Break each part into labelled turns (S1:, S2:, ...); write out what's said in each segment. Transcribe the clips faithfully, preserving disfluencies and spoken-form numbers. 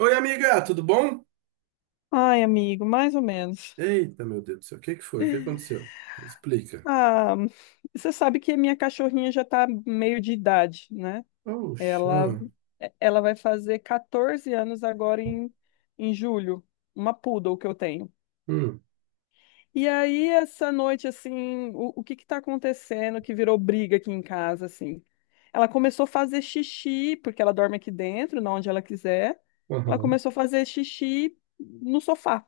S1: Oi, amiga, tudo bom?
S2: Ai, amigo, mais ou menos.
S1: Eita, meu Deus do céu, o que que foi? O que aconteceu? Explica.
S2: Ah, você sabe que a minha cachorrinha já tá meio de idade, né?
S1: Oxa.
S2: Ela, ela vai fazer quatorze anos agora em, em julho, uma poodle que eu tenho.
S1: Hum,
S2: E aí, essa noite, assim, o, o que que tá acontecendo que virou briga aqui em casa, assim? Ela começou a fazer xixi, porque ela dorme aqui dentro, na onde ela quiser. Ela
S1: aham,
S2: começou a fazer xixi no sofá.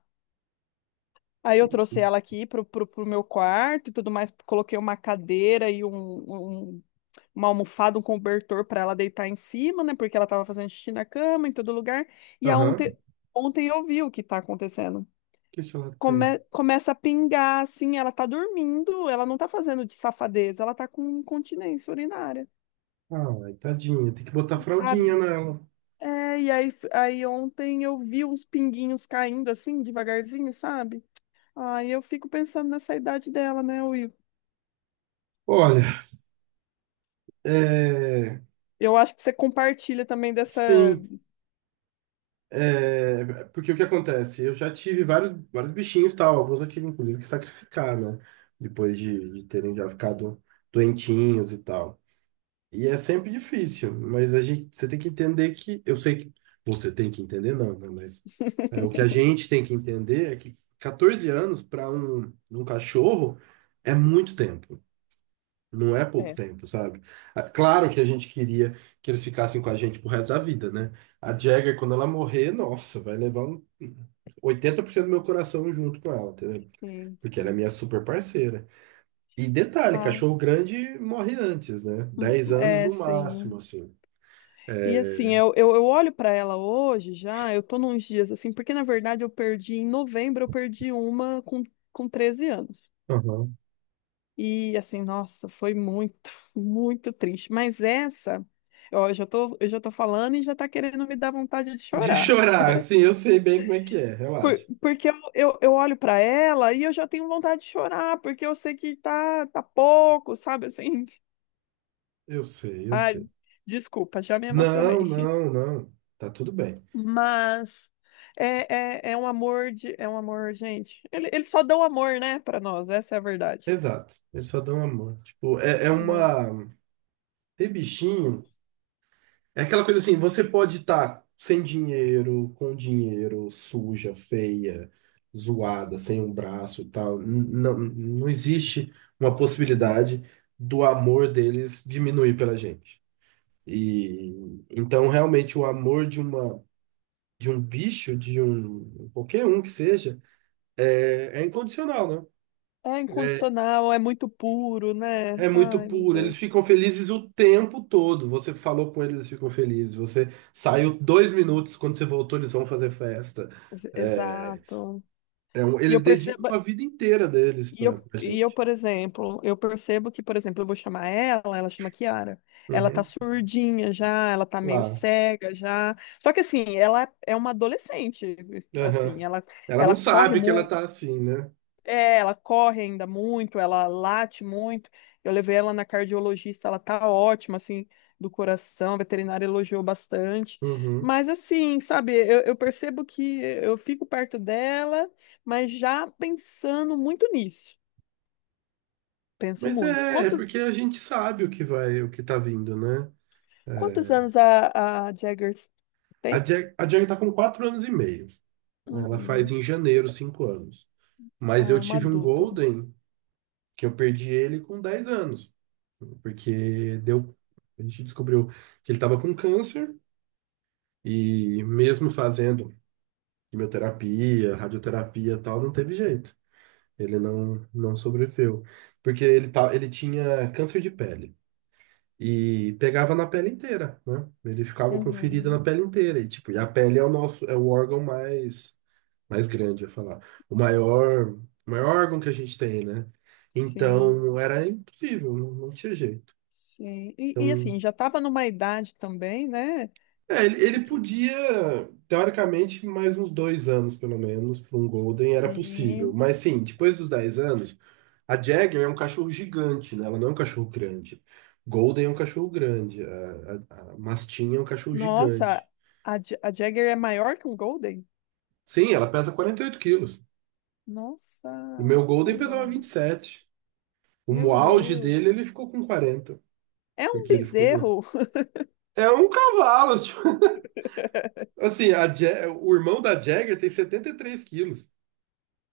S2: Aí eu trouxe ela aqui pro, pro, pro meu quarto e tudo mais, coloquei uma cadeira e um, um- uma almofada, um cobertor para ela deitar em cima, né? Porque ela tava fazendo xixi na cama, em todo lugar. E a
S1: aham.
S2: ontem,
S1: O
S2: ontem eu vi o que tá acontecendo.
S1: que que ela tem?
S2: Come- começa a pingar, assim, ela tá dormindo, ela não tá fazendo de safadeza, ela tá com incontinência urinária,
S1: Ai, tadinha, tem que botar fraldinha
S2: sabe?
S1: nela.
S2: É, e aí, aí ontem eu vi uns pinguinhos caindo assim, devagarzinho, sabe? Ai, eu fico pensando nessa idade dela, né, Will?
S1: Olha, é...
S2: Eu acho que você compartilha também dessa.
S1: Sim, é... Porque o que acontece? Eu já tive vários, vários bichinhos, tal, alguns eu tive, inclusive, que sacrificar, né? Depois de, de terem já ficado doentinhos e tal. E é sempre difícil, mas a gente, você tem que entender que, eu sei que você tem que entender, não, né? Mas é, o que a gente tem que entender é que quatorze anos para um, um cachorro é muito tempo, não é pouco
S2: É,
S1: tempo, sabe? Ah, claro que a gente queria que eles ficassem com a gente pro resto da vida, né? A Jagger, quando ela morrer, nossa, vai levar um oitenta por cento do meu coração junto com ela, entendeu?
S2: sim,
S1: Porque ela é
S2: sim.
S1: minha super parceira. E detalhe,
S2: Ah,
S1: cachorro grande morre antes, né?
S2: hum,
S1: Dez anos
S2: é,
S1: no
S2: sim.
S1: máximo, assim.
S2: E
S1: É.
S2: assim, eu, eu, eu olho para ela hoje já, eu tô nos dias assim, porque na verdade eu perdi em novembro, eu perdi uma com, com treze anos.
S1: Aham.
S2: E assim, nossa, foi muito, muito triste. Mas essa, ó, eu já tô, eu já tô falando e já tá querendo me dar vontade de
S1: De
S2: chorar.
S1: chorar, assim, eu sei bem como é que é,
S2: Por-
S1: relaxa.
S2: porque eu, eu, eu olho pra ela e eu já tenho vontade de chorar, porque eu sei que tá, tá pouco, sabe assim?
S1: Eu sei, eu
S2: Ai,
S1: sei.
S2: desculpa, já me
S1: Não,
S2: emocionei.
S1: não, não. Tá tudo bem.
S2: Mas é, é, é um amor de, é um amor, gente. Ele, ele só dá o amor, né, pra nós, essa é a verdade,
S1: Exato. Eles só dão amor. Tipo, é, é
S2: né?
S1: uma. Ter bichinho. É aquela coisa assim, você pode estar sem dinheiro, com dinheiro, suja, feia, zoada, sem um braço e tal. N- Não, não existe uma
S2: Sim.
S1: possibilidade do amor deles diminuir pela gente. E então realmente o amor de uma de um bicho, de um qualquer um que seja, é, é incondicional, né?
S2: É
S1: É
S2: incondicional, é muito puro, né?
S1: é muito
S2: Ai, meu
S1: puro, eles
S2: Deus.
S1: ficam felizes o tempo todo. Você falou com eles, eles ficam felizes. Você saiu dois minutos, quando você voltou, eles vão fazer festa. É,
S2: Exato.
S1: é um-
S2: E
S1: eles
S2: eu percebo.
S1: dedicam a vida inteira deles
S2: E
S1: pra,
S2: eu,
S1: pra
S2: e eu,
S1: gente.
S2: por exemplo, eu percebo que, por exemplo, eu vou chamar ela, ela chama Kiara. Ela tá
S1: Uhum,
S2: surdinha já, ela tá meio
S1: claro.
S2: cega já. Só que assim, ela é uma adolescente, assim,
S1: Aham.
S2: ela
S1: Ela não
S2: ela corre
S1: sabe que ela
S2: mu
S1: tá assim, né?
S2: é, ela corre ainda muito, ela late muito. Eu levei ela na cardiologista, ela tá ótima assim, do coração, a veterinária elogiou bastante.
S1: Uhum.
S2: Mas assim, sabe, eu, eu percebo que eu fico perto dela, mas já pensando muito nisso. Penso
S1: Mas
S2: muito.
S1: é, é
S2: Quantos,
S1: porque a gente sabe o que vai, o que tá vindo, né? É.
S2: quantos anos a, a Jaggers tem?
S1: A Jag, a Jag tá com quatro anos e meio. Ela faz
S2: Uhum.
S1: em janeiro cinco anos. Mas
S2: Ah,
S1: eu
S2: é uma
S1: tive um
S2: adulta.
S1: Golden que eu perdi ele com dez anos, porque deu, a gente descobriu que ele estava com câncer e mesmo fazendo quimioterapia, radioterapia, e tal, não teve jeito. Ele não não sobreviveu, porque ele tá, ele tinha câncer de pele. E pegava na pele inteira, né? Ele ficava com ferida na
S2: Uhum.
S1: pele inteira. E, tipo, e a pele é o nosso, é o órgão mais, mais grande, eu ia falar. O maior, o maior órgão que a gente tem, né?
S2: Sim,
S1: Então, era impossível, não, não tinha jeito.
S2: sim. E, e,
S1: Então,
S2: assim, já estava numa idade também, né?
S1: é, ele, ele
S2: Que-
S1: podia, teoricamente, mais uns dois anos, pelo menos, para um Golden era possível.
S2: sim.
S1: Mas sim, depois dos dez anos, a Jagger é um cachorro gigante, né? Ela não é um cachorro grande. Golden é um cachorro grande. A, a, a Mastim é um cachorro
S2: Nossa,
S1: gigante.
S2: a, Ja- a Jagger é maior que um Golden?
S1: Sim, ela pesa quarenta e oito quilos.
S2: Nossa,
S1: O meu
S2: é
S1: Golden pesava vinte
S2: enorme.
S1: e sete
S2: Meu
S1: O auge
S2: Deus.
S1: dele, ele ficou com quarenta.
S2: É um
S1: Porque ele ficou com...
S2: bezerro.
S1: É um cavalo, tipo. Assim, a Ja- o irmão da Jagger tem setenta e três quilos.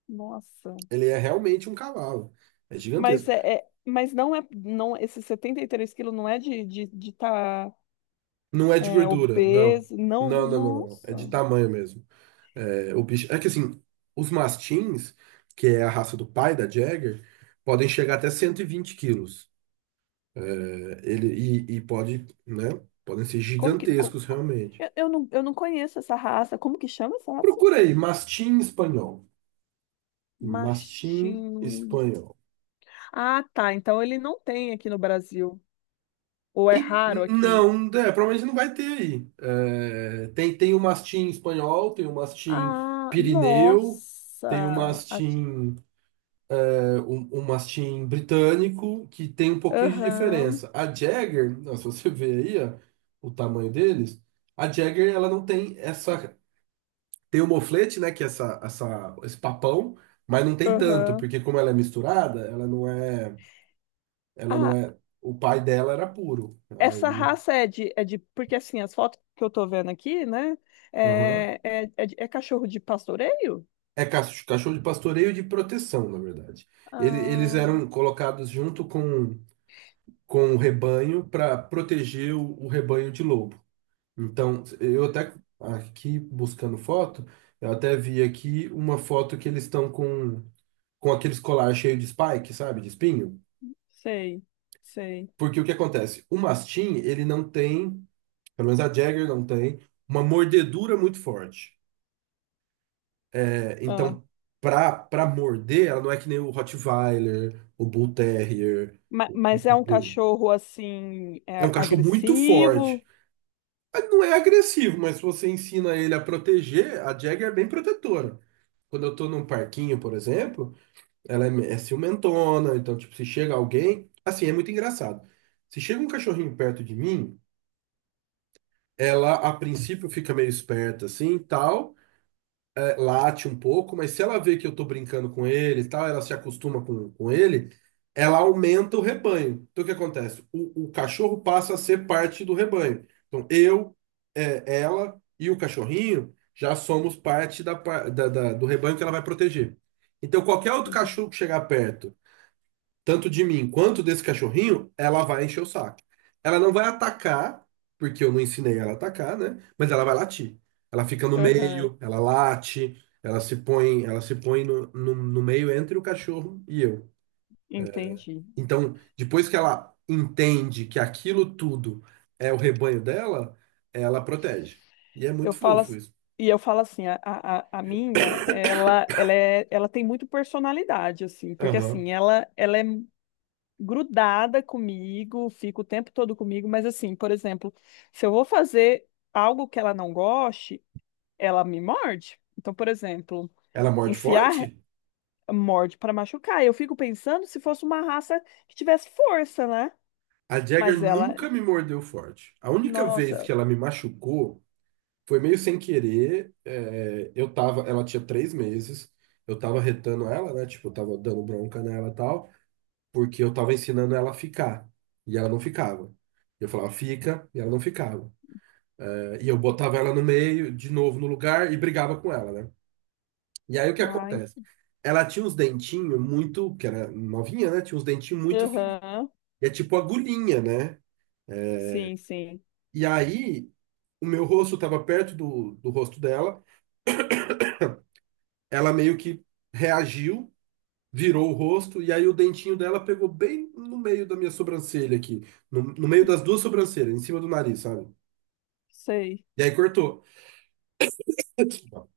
S2: Nossa.
S1: Ele é realmente um cavalo. É gigantesco.
S2: Mas é, é- mas não é, não, esses setenta e três quilos não é de, de, de tá
S1: Não é de
S2: é,
S1: gordura, não.
S2: obeso. Não,
S1: Não, não, não, não. É de
S2: nossa.
S1: tamanho mesmo. É, o bicho... é que assim, os mastins, que é a raça do pai da Jagger, podem chegar até cento e vinte quilos. É, ele, e, e pode, né? Podem ser
S2: Como que. co-
S1: gigantescos
S2: co-
S1: realmente.
S2: eu, eu não, eu não conheço essa raça. Como que chama essa raça?
S1: Procura aí, mastim espanhol. Mastim
S2: Mastim.
S1: espanhol.
S2: Ah, tá. Então ele não tem aqui no Brasil. Ou é
S1: E-
S2: raro aqui.
S1: Não, é, provavelmente não vai ter aí. É, tem, tem o mastim espanhol, tem o mastim
S2: Ah,
S1: pirineu, tem o
S2: nossa. Ach-
S1: mastim, é, um, um mastim britânico, que tem um pouquinho de
S2: Aham,
S1: diferença. A Jagger, não, se você ver aí, ó, o tamanho deles, a Jagger ela não tem essa. Tem o moflete, né, que é essa, essa, esse papão, mas não tem tanto,
S2: aham.
S1: porque como ela é misturada, ela não é, ela não
S2: Ah,
S1: é. O pai dela era puro.
S2: essa
S1: Aí,
S2: raça é de, é de. Porque assim, as fotos que eu tô vendo aqui, né?
S1: aham.
S2: É, é, é, de- é cachorro de pastoreio?
S1: É cach- cachorro de pastoreio e de proteção, na verdade. Ele- eles
S2: Ah,
S1: eram colocados junto com, com o rebanho para proteger o, o rebanho de lobo. Então, eu até aqui buscando foto, eu até vi aqui uma foto que eles estão com, com aqueles colar cheio de spike, sabe, de espinho.
S2: sei, sei.
S1: Porque o que acontece? O mastim, ele não tem, pelo menos a Jagger não tem, uma mordedura muito forte.
S2: Ah.
S1: Então, pra, pra morder, ela não é que nem o Rottweiler, o Bull Terrier,
S2: Ma-
S1: o
S2: Mas é um
S1: Pitbull.
S2: cachorro assim,
S1: É um
S2: é
S1: cachorro muito forte.
S2: agressivo?
S1: Mas não é agressivo, mas se você ensina ele a proteger, a Jagger é bem protetora. Quando eu tô num parquinho, por exemplo, ela é, é ciumentona, então, tipo, se chega alguém. Assim, é muito engraçado. Se chega um cachorrinho perto de mim, ela a princípio fica meio esperta assim tal. É, late um pouco, mas se ela vê que eu tô brincando com ele e tal, ela se acostuma com, com ele, ela aumenta o rebanho. Então o que acontece? O, o cachorro passa a ser parte do rebanho. Então eu, é, ela e o cachorrinho já somos parte da, par- da- da- do rebanho que ela vai proteger. Então qualquer outro
S2: Entendi.
S1: cachorro que chegar perto tanto de mim quanto desse cachorrinho, ela vai encher o saco. Ela não vai atacar, porque eu não ensinei ela a atacar, né? Mas ela vai latir. Ela fica no
S2: Aham,
S1: meio, ela late, ela se põe, ela se põe no, no, no meio entre o cachorro e eu.
S2: entendi.
S1: Então, depois que ela entende que aquilo tudo é o rebanho dela, ela protege. E é
S2: Eu
S1: muito
S2: falo,
S1: fofo
S2: ass-
S1: isso.
S2: e eu falo assim, a, a, a a minha, ela, ela, é, ela tem muito personalidade, assim, porque
S1: Aham.
S2: assim, ela, ela é grudada comigo, fica o tempo todo comigo, mas assim, por exemplo, se eu vou fazer algo que ela não goste, ela me morde. Então, por exemplo,
S1: Ela morde
S2: enfiar
S1: forte?
S2: morde para machucar. Eu fico pensando se fosse uma raça que tivesse força, né?
S1: A Jagger
S2: Mas ela,
S1: nunca me mordeu forte. A única vez
S2: nossa,
S1: que ela me machucou foi meio sem querer. É, eu tava, ela tinha três meses, eu tava retando ela, né? Tipo, eu tava dando bronca nela e tal, porque eu tava ensinando ela a ficar. E ela não ficava. Eu falava, fica, e ela não ficava. É, e eu botava ela no meio, de novo no lugar, e brigava com ela, né? E aí o que
S2: ai,
S1: acontece? Ela tinha uns dentinhos muito, que era novinha, né? Tinha uns dentinhos muito fininhos.
S2: aham,
S1: E é tipo agulhinha, né?
S2: sim, sim,
S1: E aí o meu rosto tava perto do, do rosto dela, ela meio que reagiu, virou o rosto e aí o dentinho dela pegou bem no meio da minha sobrancelha aqui, no, no meio das duas sobrancelhas, em cima do nariz, sabe?
S2: sei.
S1: E aí cortou.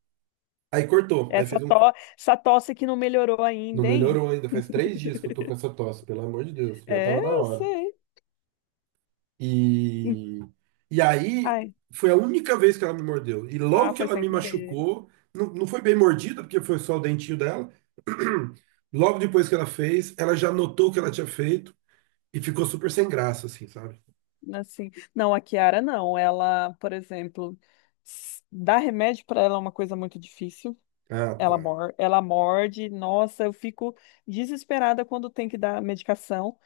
S1: Aí cortou, aí
S2: Essa,
S1: fez um.
S2: to... Essa tosse que não melhorou
S1: Não
S2: ainda, hein?
S1: melhorou ainda, faz três dias que eu tô com essa tosse, pelo amor de Deus, já
S2: É,
S1: tava na
S2: eu
S1: hora.
S2: sei. Em-
S1: E, e aí
S2: Ai,
S1: foi a única vez que ela me mordeu. E
S2: ah,
S1: logo que
S2: foi
S1: ela
S2: sem
S1: me
S2: querer.
S1: machucou, não, não foi bem mordida, porque foi só o dentinho dela. Logo depois que ela fez, ela já notou o que ela tinha feito e ficou super sem graça, assim, sabe?
S2: Assim, não, a Kiara não. Ela, por exemplo, s- dar remédio para ela é uma coisa muito difícil.
S1: Ah,
S2: Ela
S1: tá.
S2: mor... ela morde. Nossa, eu fico desesperada quando tem que dar medicação.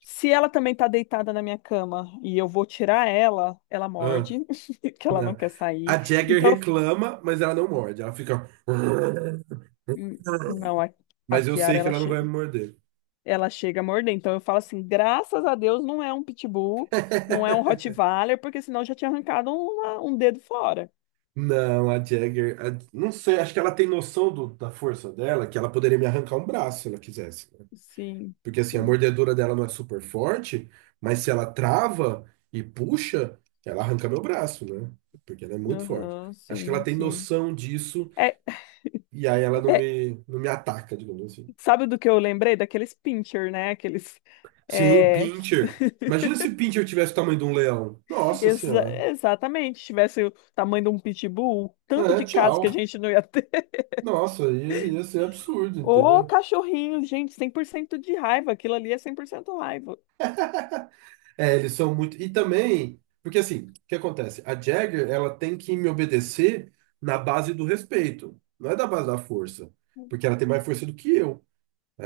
S2: Se ela também tá deitada na minha cama e eu vou tirar ela, ela
S1: Ah,
S2: morde, que ela não
S1: não.
S2: quer sair.
S1: A Jagger
S2: Então, eu f-
S1: reclama, mas ela não morde. Ela fica.
S2: Hum, não, a, a
S1: Mas eu
S2: Kiara,
S1: sei que
S2: ela,
S1: ela não
S2: che-
S1: vai me morder.
S2: ela chega a morder. Então, eu falo assim, graças a Deus não é um pitbull, não é um Rottweiler, porque senão eu já tinha arrancado uma- um dedo fora.
S1: Não, a Jagger. a- Não sei, acho que ela tem noção do- da força dela, que ela poderia me arrancar um braço se ela quisesse, né?
S2: Sim,
S1: Porque assim, a
S2: sim.
S1: mordedura dela não é super forte, mas se ela trava e puxa, ela arranca meu braço, né? Porque ela é muito forte.
S2: Aham,
S1: Acho que ela
S2: sim,
S1: tem
S2: sim.
S1: noção disso
S2: É,
S1: e aí ela não
S2: é,
S1: me, não me ataca, digamos assim.
S2: sabe do que eu lembrei? Daqueles pincher, né? Aqueles
S1: Sim,
S2: é,
S1: pincher. Imagina se pincher tivesse o tamanho de um leão. Nossa
S2: Exa-
S1: senhora.
S2: exatamente. Se tivesse o tamanho de um pitbull, o tanto
S1: É,
S2: de casos que a
S1: tchau.
S2: gente não ia ter.
S1: Nossa, ia, ia ser absurdo,
S2: Ô,
S1: entendeu?
S2: cachorrinho, gente, cem por cento de raiva. Aquilo ali é cem por cento raiva.
S1: É, eles são muito. E também, porque assim, o que acontece? A Jagger, ela tem que me obedecer na base do respeito, não é da base da força, porque ela tem mais força do que eu.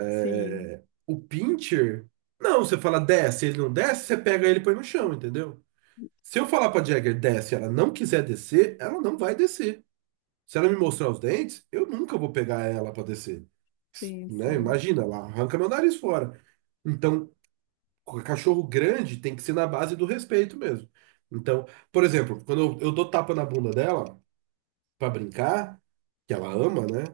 S2: Sim,
S1: O pincher, não, você fala desce, ele não desce, você pega ele e põe no chão, entendeu? Se eu falar pra Jagger desce, e ela não quiser descer, ela não vai descer. Se ela me mostrar os dentes, eu nunca vou pegar ela para descer,
S2: sim,
S1: né?
S2: sim.
S1: Imagina, ela arranca meu nariz fora. Então, c- cachorro grande tem que ser na base do respeito mesmo. Então, por exemplo, quando eu, eu dou tapa na bunda dela para brincar, que ela ama, né?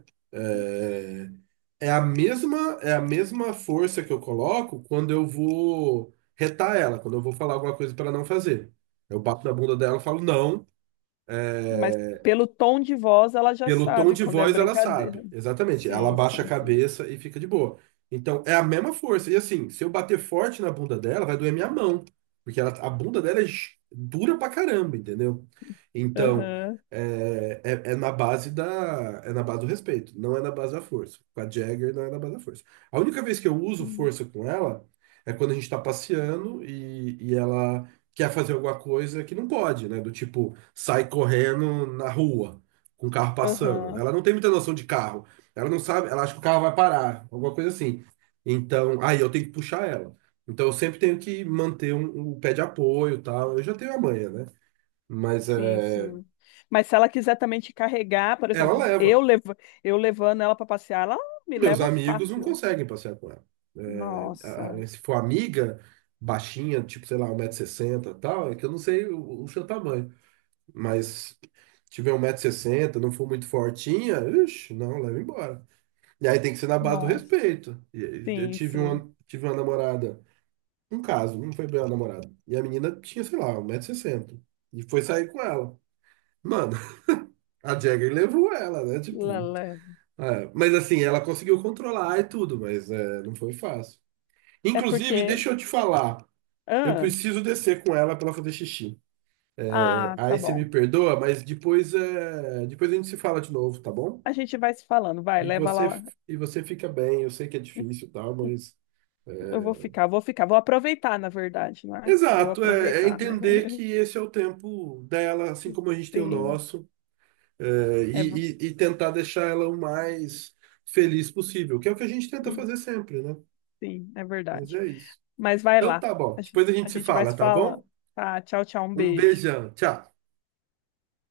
S1: É, é a mesma é a mesma força que eu coloco quando eu vou retar ela, quando eu vou falar alguma coisa para ela não fazer. Eu bato na bunda dela e falo não.
S2: Mas pelo tom de voz, ela já
S1: Pelo tom
S2: sabe
S1: de
S2: quando é
S1: voz, ela
S2: brincadeira.
S1: sabe. Exatamente. Ela
S2: Sim,
S1: abaixa a
S2: sim, sim.
S1: cabeça e fica de boa. Então, é a mesma força. E assim, se eu bater forte na bunda dela, vai doer minha mão. Porque ela- a bunda dela é gi- dura pra caramba, entendeu? Então,
S2: Aham.
S1: é, é, é na base da, é na base do respeito. Não é na base da força. Com a Jagger, não é na base da força. A única vez que eu uso força com ela é quando a gente tá passeando e, e ela quer fazer alguma coisa que não pode, né? Do tipo, sai correndo na rua com o carro passando.
S2: Aham.
S1: Ela não tem muita noção de carro. Ela não sabe, ela acha que o carro vai parar, alguma coisa assim. Então, aí eu tenho que puxar ela. Então eu sempre tenho que manter um, um pé de apoio, e tal. Eu já tenho a manha, né? Mas
S2: Sim,
S1: é,
S2: sim. Mas se ela quiser também te carregar, por
S1: ela
S2: exemplo, eu,
S1: leva.
S2: levo, eu levando ela para passear, ela me
S1: Meus
S2: leva
S1: amigos não
S2: fácil.
S1: conseguem passear com ela. É,
S2: Nossa,
S1: a- se for amiga baixinha, tipo, sei lá, um metro e sessenta e tal, é que eu não sei o, o seu tamanho. Mas tiver um 160 sessenta, não for muito fortinha, ixi, não, leva embora. E aí tem que ser na base do
S2: nossa.
S1: respeito. E aí eu
S2: Sim,
S1: tive
S2: sim.
S1: uma, tive uma namorada, um caso, não foi bem uma namorada. E a menina tinha, sei lá, um 160 sessenta. E foi sair com ela. Mano, a Jagger levou ela, né? Tipo,
S2: Lala.
S1: é. Mas assim, ela conseguiu controlar e tudo, mas é, não foi fácil.
S2: É
S1: Inclusive,
S2: porque.
S1: deixa eu te falar. Eu
S2: Ah,
S1: preciso descer com ela pra ela fazer xixi. É,
S2: ah, tá
S1: aí você me
S2: bom.
S1: perdoa, mas depois, é, depois a gente se fala de novo, tá bom?
S2: A gente vai se falando, vai,
S1: E
S2: leva
S1: você,
S2: lá.
S1: e você fica bem, eu sei que é difícil, e tal, mas
S2: Eu vou ficar, vou ficar, vou aproveitar, na verdade, não é? Vou
S1: exato, é, é
S2: aproveitar, né?
S1: entender que esse é o tempo dela, assim como a gente tem o
S2: Sim,
S1: nosso, é,
S2: é, ver-
S1: e, e- e tentar deixar ela o mais feliz possível, que é o que a gente tenta
S2: e-
S1: fazer sempre, né?
S2: sim, é
S1: Mas
S2: verdade.
S1: é isso.
S2: Mas vai
S1: Então
S2: lá,
S1: tá bom,
S2: a gen-
S1: depois a
S2: a
S1: gente se
S2: gente vai
S1: fala,
S2: se
S1: tá bom?
S2: falando. Tá, tchau, tchau, um
S1: Um
S2: beijo.
S1: beijão, tchau.